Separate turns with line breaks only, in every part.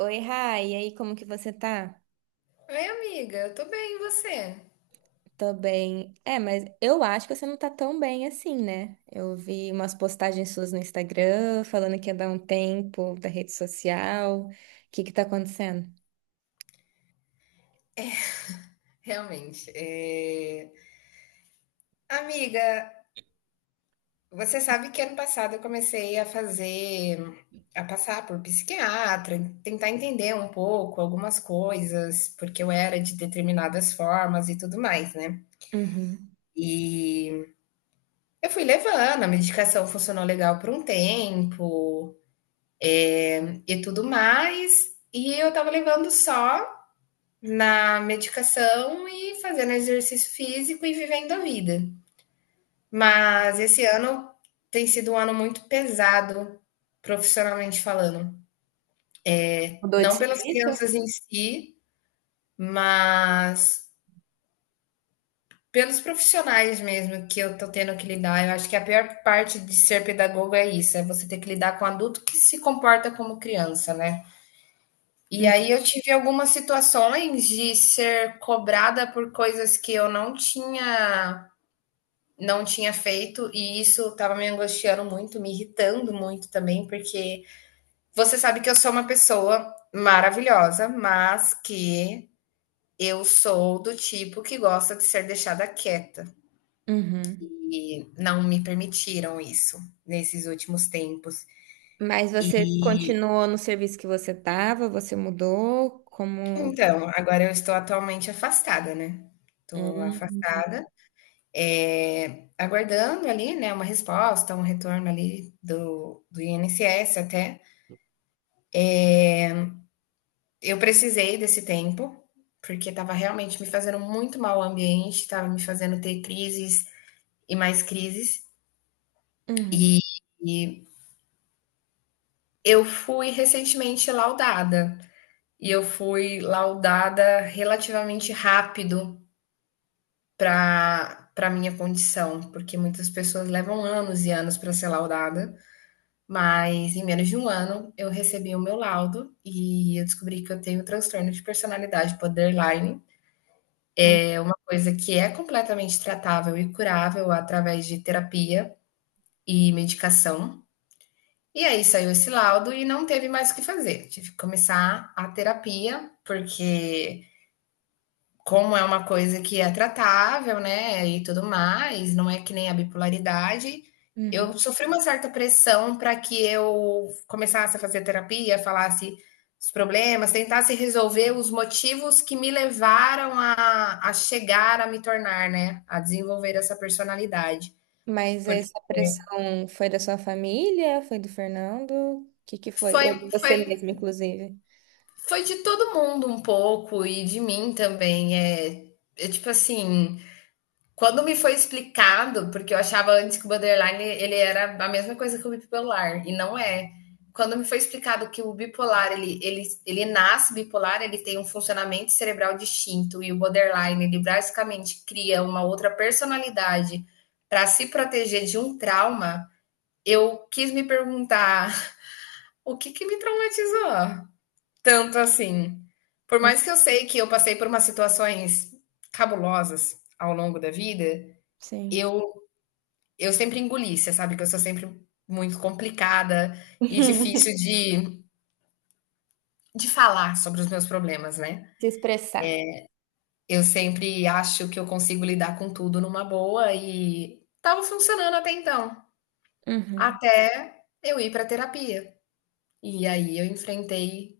Oi, Rai, e aí, como que você tá?
Oi, amiga, eu tô bem, e você?
Tô bem. É, mas eu acho que você não tá tão bem assim, né? Eu vi umas postagens suas no Instagram falando que ia dar um tempo da rede social. O que que tá acontecendo?
Realmente. Amiga, você sabe que ano passado eu comecei a passar por psiquiatra, tentar entender um pouco algumas coisas, porque eu era de determinadas formas e tudo mais, né?
Uhum.
E eu fui levando, a medicação funcionou legal por um tempo e tudo mais, e eu tava levando só na medicação e fazendo exercício físico e vivendo a vida. Mas esse ano tem sido um ano muito pesado, profissionalmente falando.
Mudou de
Não pelas
serviço?
crianças em si, mas pelos profissionais mesmo que eu tô tendo que lidar. Eu acho que a pior parte de ser pedagogo é isso, é você ter que lidar com adulto que se comporta como criança, né? E
Hum.
aí eu tive algumas situações de ser cobrada por coisas que eu não tinha feito e isso estava me angustiando muito, me irritando muito também, porque você sabe que eu sou uma pessoa maravilhosa, mas que eu sou do tipo que gosta de ser deixada quieta.
Uhum.
E não me permitiram isso nesses últimos tempos.
Mas você continuou no serviço que você tava? Você mudou? Como?
Então, agora eu estou atualmente afastada, né? Estou
Hum.
afastada, aguardando ali, né, uma resposta, um retorno ali do INSS até. Eu precisei desse tempo, porque estava realmente me fazendo muito mal o ambiente, estava me fazendo ter crises e mais crises.
Uhum.
E, e eu fui recentemente laudada. E eu fui laudada relativamente rápido para minha condição, porque muitas pessoas levam anos e anos para ser laudada, mas em menos de um ano eu recebi o meu laudo e eu descobri que eu tenho transtorno de personalidade borderline,
Uhum.
uma coisa que é completamente tratável e curável através de terapia e medicação. E aí saiu esse laudo e não teve mais o que fazer. Tive que começar a terapia, porque como é uma coisa que é tratável, né, e tudo mais, não é que nem a bipolaridade,
Uhum.
eu sofri uma certa pressão para que eu começasse a fazer terapia, falasse os problemas, tentasse resolver os motivos que me levaram a chegar a me tornar, né, a desenvolver essa personalidade.
Mas
Porque
essa pressão foi da sua família? Foi do Fernando? O que que foi?
foi,
Ou de você
foi
mesmo, inclusive?
Foi de todo mundo um pouco e de mim também. É tipo assim, quando me foi explicado, porque eu achava antes que o borderline ele era a mesma coisa que o bipolar, e não é. Quando me foi explicado que o bipolar ele nasce bipolar, ele tem um funcionamento cerebral distinto, e o borderline ele basicamente cria uma outra personalidade para se proteger de um trauma, eu quis me perguntar o que, que me traumatizou tanto assim? Por
Hum.
mais que eu sei que eu passei por umas situações cabulosas ao longo da vida,
Sim.
eu, eu sempre engoli, você sabe que eu sou sempre muito complicada e difícil de falar sobre os meus problemas, né?
Se expressar.
Eu sempre acho que eu consigo lidar com tudo numa boa e estava funcionando até então,
Uhum.
até eu ir para terapia. E aí eu enfrentei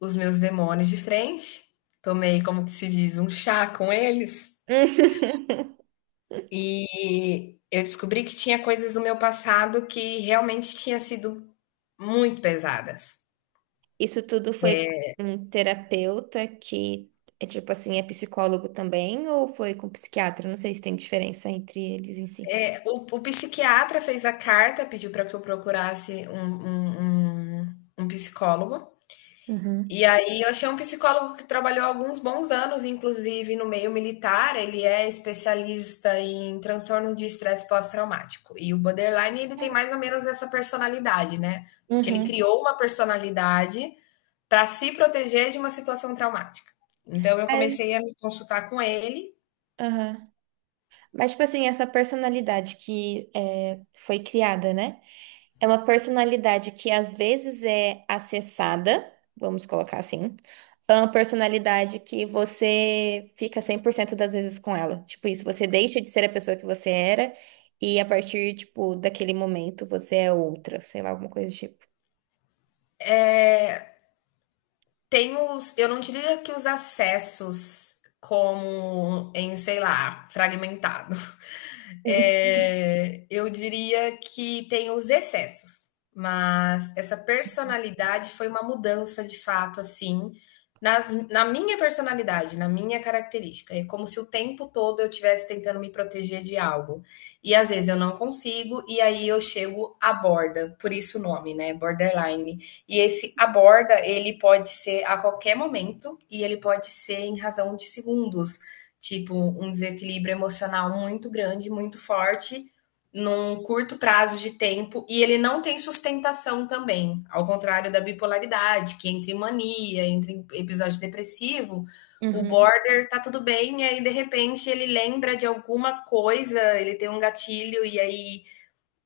os meus demônios de frente, tomei, como que se diz, um chá com eles. E eu descobri que tinha coisas do meu passado que realmente tinha sido muito pesadas.
Isso tudo foi com um terapeuta que é tipo assim, é psicólogo também, ou foi com psiquiatra? Não sei se tem diferença entre eles em si.
É, o psiquiatra fez a carta, pediu para que eu procurasse um psicólogo.
Uhum.
E aí eu achei um psicólogo que trabalhou alguns bons anos, inclusive, no meio militar. Ele é especialista em transtorno de estresse pós-traumático. E o borderline, ele tem mais ou menos essa personalidade, né? Porque ele
Uhum.
criou uma personalidade para se proteger de uma situação traumática. Então eu
É.
comecei a me consultar com ele.
Aham. Mas, tipo assim, essa personalidade que é, foi criada, né? É uma personalidade que às vezes é acessada, vamos colocar assim. É uma personalidade que você fica 100% das vezes com ela. Tipo isso, você deixa de ser a pessoa que você era e a partir, tipo, daquele momento você é outra, sei lá, alguma coisa do tipo.
É, tem os, eu não diria que os acessos como em, sei lá, fragmentado.
Hum.
É, eu diria que tem os excessos, mas essa personalidade foi uma mudança de fato, assim, na minha personalidade, na minha característica. É como se o tempo todo eu estivesse tentando me proteger de algo. E às vezes eu não consigo, e aí eu chego à borda, por isso o nome, né? Borderline. E esse à borda, ele pode ser a qualquer momento, e ele pode ser em razão de segundos, tipo um desequilíbrio emocional muito grande, muito forte, num curto prazo de tempo, e ele não tem sustentação também, ao contrário da bipolaridade, que entre mania, entre episódio depressivo, o
Uhum,
border tá tudo bem, e aí de repente ele lembra de alguma coisa, ele tem um gatilho, e aí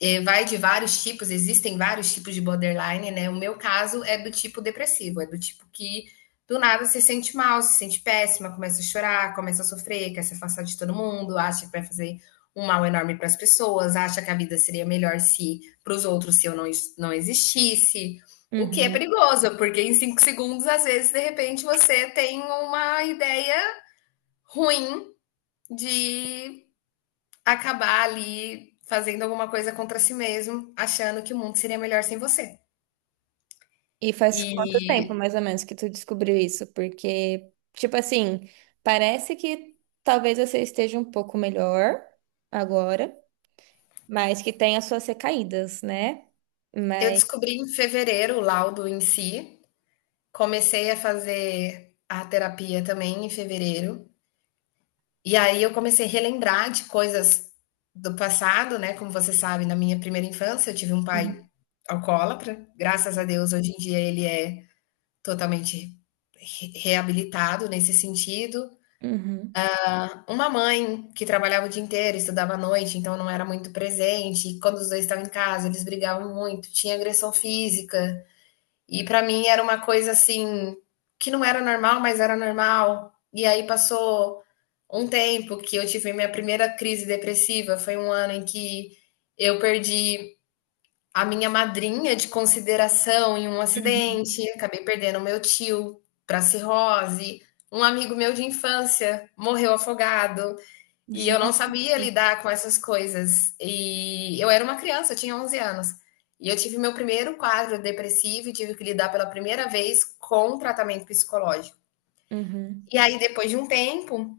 é, vai de vários tipos, existem vários tipos de borderline, né? O meu caso é do tipo depressivo, é do tipo que do nada se sente mal, se sente péssima, começa a chorar, começa a sofrer, quer se afastar de todo mundo, acha que vai fazer um mal enorme para as pessoas, acha que a vida seria melhor se para os outros se eu não existisse. O que é
uhum.
perigoso, porque em 5 segundos, às vezes, de repente, você tem uma ideia ruim de acabar ali fazendo alguma coisa contra si mesmo, achando que o mundo seria melhor sem você.
E faz quanto tempo,
E
mais ou menos, que tu descobriu isso? Porque, tipo assim, parece que talvez você esteja um pouco melhor agora, mas que tem as suas recaídas, né?
eu
Mas.
descobri em fevereiro o laudo em si, comecei a fazer a terapia também em fevereiro, e aí eu comecei a relembrar de coisas do passado, né? Como você sabe, na minha primeira infância eu tive um
Uhum.
pai alcoólatra, graças a Deus hoje em dia ele é totalmente reabilitado nesse sentido.
Uhum,
Uma mãe que trabalhava o dia inteiro, estudava à noite, então não era muito presente. E quando os dois estavam em casa, eles brigavam muito, tinha agressão física. E pra mim era uma coisa assim que não era normal, mas era normal. E aí passou um tempo que eu tive minha primeira crise depressiva, foi um ano em que eu perdi a minha madrinha de consideração em um
uhum.
acidente, acabei perdendo o meu tio para cirrose, um amigo meu de infância morreu afogado. E eu não
Gente,
sabia lidar com essas coisas. E eu era uma criança, eu tinha 11 anos. E eu tive meu primeiro quadro depressivo e tive que lidar pela primeira vez com tratamento psicológico.
uhum,
E aí, depois de um tempo,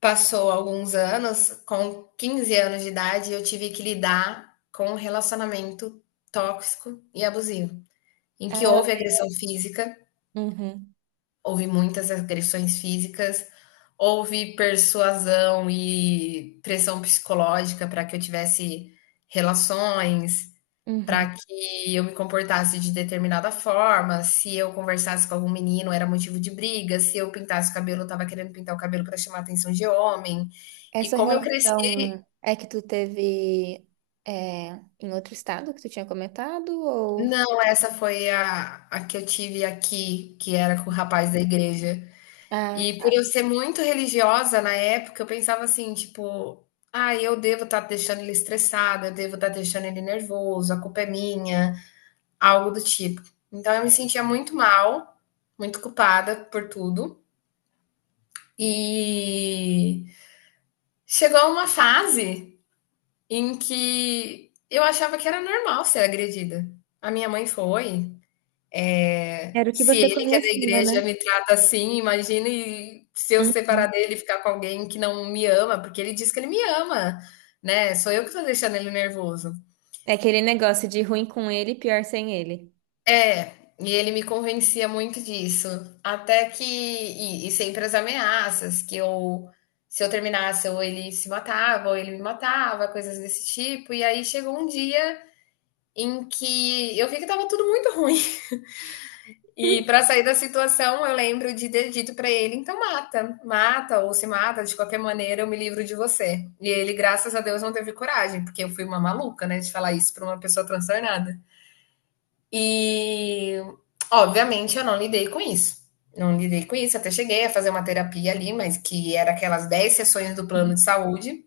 passou alguns anos, com 15 anos de idade, eu tive que lidar com um relacionamento tóxico e abusivo, em que
ah,
houve agressão física.
uhum,
Houve muitas agressões físicas, houve persuasão e pressão psicológica para que eu tivesse relações, para
uhum.
que eu me comportasse de determinada forma. Se eu conversasse com algum menino, era motivo de briga. Se eu pintasse o cabelo, eu estava querendo pintar o cabelo para chamar a atenção de homem. E
Essa
como eu cresci.
relação é que tu teve é, em outro estado que tu tinha comentado, ou.
Não, essa foi a que eu tive aqui, que era com o rapaz da igreja.
Ah,
E por
tá.
eu ser muito religiosa na época, eu pensava assim, tipo, ah, eu devo estar deixando ele estressado, eu devo estar deixando ele nervoso, a culpa é minha, algo do tipo. Então eu me sentia muito mal, muito culpada por tudo. E chegou uma fase em que eu achava que era normal ser agredida. A minha mãe foi.
Era o que
Se
você
ele que é da
conhecia, né?
igreja me trata assim, imagine se eu separar
Uhum.
dele e ficar com alguém que não me ama, porque ele diz que ele me ama, né? Sou eu que tô deixando ele nervoso.
É aquele negócio de ruim com ele, pior sem ele.
É, e ele me convencia muito disso. Até que. E sempre as ameaças, que eu. Se eu terminasse, ou ele se matava, ou ele me matava, coisas desse tipo. E aí chegou um dia em que eu vi que tava tudo muito ruim. E para sair da situação, eu lembro de ter dito para ele: então mata, mata ou se mata, de qualquer maneira eu me livro de você. E ele, graças a Deus, não teve coragem, porque eu fui uma maluca, né, de falar isso para uma pessoa transtornada. E, obviamente, eu não lidei com isso. Não lidei com isso, até cheguei a fazer uma terapia ali, mas que era aquelas 10 sessões do
Hum.
plano de saúde.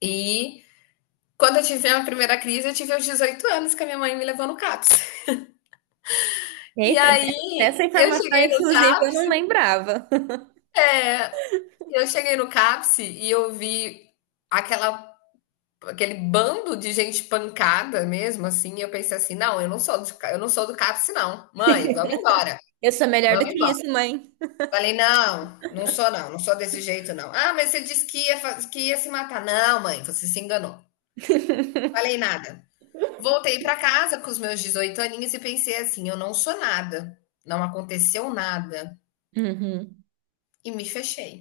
E quando eu tive a primeira crise, eu tive aos 18 anos que a minha mãe me levou no CAPS. E
Eita, né?
aí
Essa
eu
informação,
cheguei no
inclusive,
CAPS
eu não lembrava.
Eu cheguei no CAPS e eu vi aquela, aquele bando de gente pancada mesmo, assim. E eu pensei assim, não, eu não sou do CAPS, não. Mãe, vamos embora,
Eu sou melhor do
vamos
que
embora.
isso, mãe.
Falei, não, não sou não, não sou desse jeito não. Ah, mas você disse que ia, que ia se matar. Não, mãe, você se enganou. Falei nada. Voltei para casa com os meus 18 aninhos e pensei assim, eu não sou nada. Não aconteceu nada.
Uhum.
E me fechei.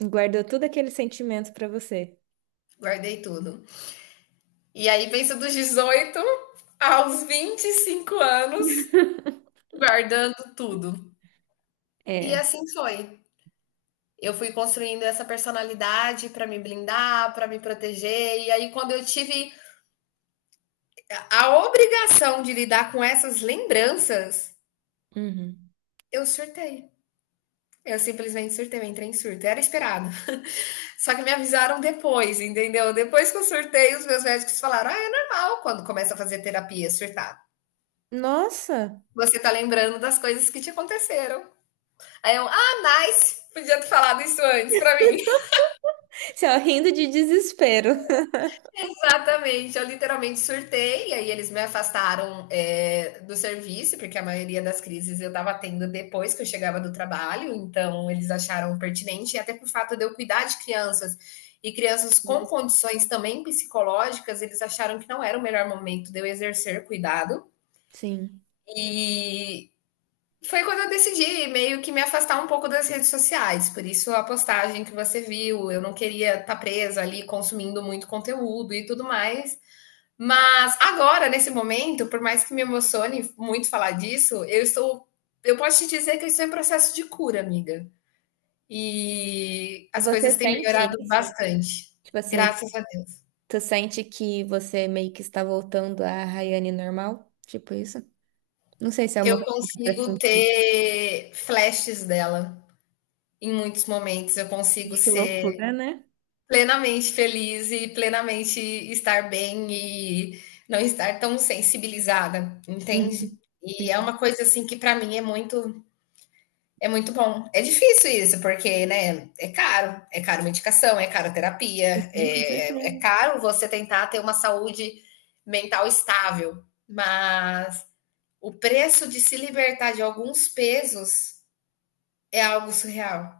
Guardou todo aquele sentimento pra você.
Guardei tudo. E aí pensa dos 18 aos 25 anos, guardando tudo. E
É.
assim foi. Eu fui construindo essa personalidade para me blindar, para me proteger. E aí, quando eu tive a obrigação de lidar com essas lembranças,
Uhum.
eu surtei. Eu simplesmente surtei, eu entrei em surto. Era esperado. Só que me avisaram depois, entendeu? Depois que eu surtei, os meus médicos falaram: ah, é normal quando começa a fazer terapia surtar.
Nossa!
Você tá lembrando das coisas que te aconteceram. Aí eu, ah, nice! Podia ter falado isso antes pra mim.
Você ó, rindo de desespero.
Exatamente, eu literalmente surtei, e aí eles me afastaram é, do serviço, porque a maioria das crises eu tava tendo depois que eu chegava do trabalho, então eles acharam pertinente, e até por fato de eu cuidar de crianças e crianças com condições também psicológicas, eles acharam que não era o melhor momento de eu exercer cuidado.
Sim.
E, foi quando eu decidi meio que me afastar um pouco das redes sociais, por isso a postagem que você viu, eu não queria estar presa ali consumindo muito conteúdo e tudo mais. Mas agora, nesse momento, por mais que me emocione muito falar disso, eu estou. Eu posso te dizer que eu estou em processo de cura, amiga. E
E
as coisas
você
têm
sente
melhorado
isso?
bastante.
Tipo assim,
Graças a Deus.
tu sente que você meio que está voltando à Rayane normal? Tipo isso? Não sei se é uma
Eu
coisa que dá pra
consigo
sentir.
ter flashes dela em muitos momentos. Eu consigo
Gente, que
ser
loucura, né?
plenamente feliz e plenamente estar bem e não estar tão sensibilizada,
Uhum.
entende? E é
Sim.
uma coisa assim que para mim é muito bom. É difícil isso, porque né, é caro medicação, é caro terapia,
Sim, com
é
certeza.
caro você tentar ter uma saúde mental estável, mas o preço de se libertar de alguns pesos é algo surreal.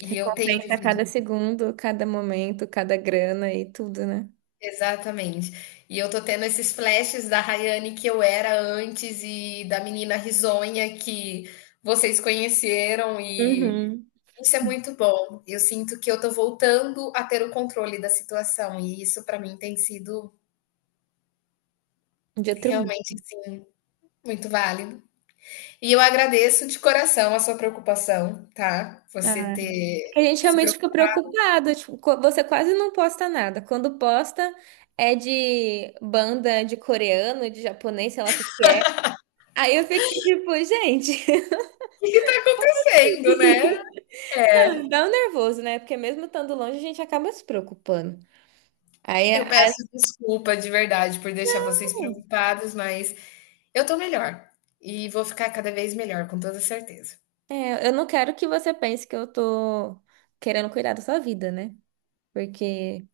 E eu tenho
Recompensa
vivido.
cada segundo, cada momento, cada grana e tudo, né?
Exatamente. E eu tô tendo esses flashes da Rayane que eu era antes e da menina risonha que vocês conheceram e
Uhum.
isso é muito bom. Eu sinto que eu tô voltando a ter o controle da situação e isso pra mim tem sido
De outro
realmente, assim, muito válido. E eu agradeço de coração a sua preocupação, tá? Você
mundo.
ter
A gente
se
realmente fica
preocupado
preocupado, tipo, você quase não posta nada. Quando posta é de banda de coreano, de japonês, sei lá o que que é. Aí eu fico tipo, gente.
com o que tá acontecendo, né? É,
Não, dá um nervoso, né? Porque mesmo estando longe, a gente acaba se preocupando. Aí,
eu
aí-
peço desculpa de verdade por deixar vocês
hum,
preocupados, mas eu tô melhor, e vou ficar cada vez melhor, com toda certeza.
É, eu não quero que você pense que eu tô querendo cuidar da sua vida, né? Porque,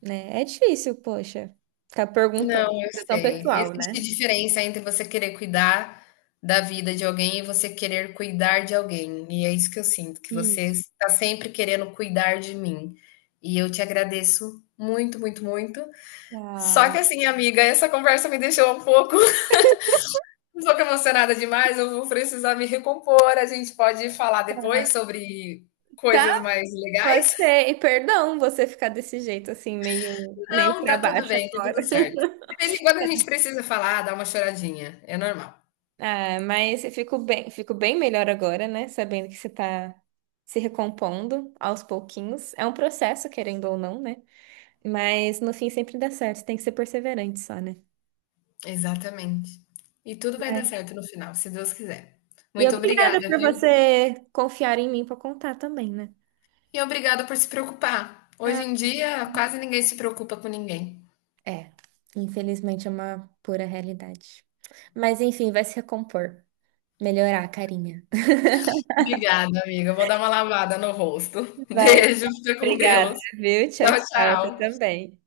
né, é difícil, poxa, ficar perguntando,
Não, eu
é tão
sei.
pessoal,
Existe
né?
diferença entre você querer cuidar da vida de alguém e você querer cuidar de alguém, e é isso que eu sinto, que você
Isso.
está sempre querendo cuidar de mim. E eu te agradeço muito, muito, muito. Só
Ah.
que assim, amiga, essa conversa me deixou um pouco um pouco emocionada demais, eu vou precisar me recompor. A gente pode falar depois sobre coisas
Tá.
mais
Pode
legais?
ser. E perdão você ficar desse jeito assim, meio
Não,
para
tá tudo
baixo
bem, tá tudo
agora.
certo. De vez em quando a gente precisa falar, dar uma choradinha, é normal.
Ah, mas eu fico bem melhor agora, né? Sabendo que você tá se recompondo aos pouquinhos. É um processo, querendo ou não, né? Mas no fim sempre dá certo. Tem que ser perseverante só, né?
Exatamente. E tudo vai dar
É.
certo no final, se Deus quiser.
E
Muito
obrigada
obrigada,
por
viu?
você confiar em mim para contar também, né?
E obrigada por se preocupar. Hoje
Ah.
em dia, quase ninguém se preocupa com ninguém.
É, infelizmente é uma pura realidade. Mas enfim, vai se recompor, melhorar a carinha.
Obrigada, amiga. Eu vou dar uma lavada no rosto.
Vai.
Beijo, fica com
Obrigada,
Deus.
viu? Tchau,
Tchau,
tchau. Você
tchau.
também.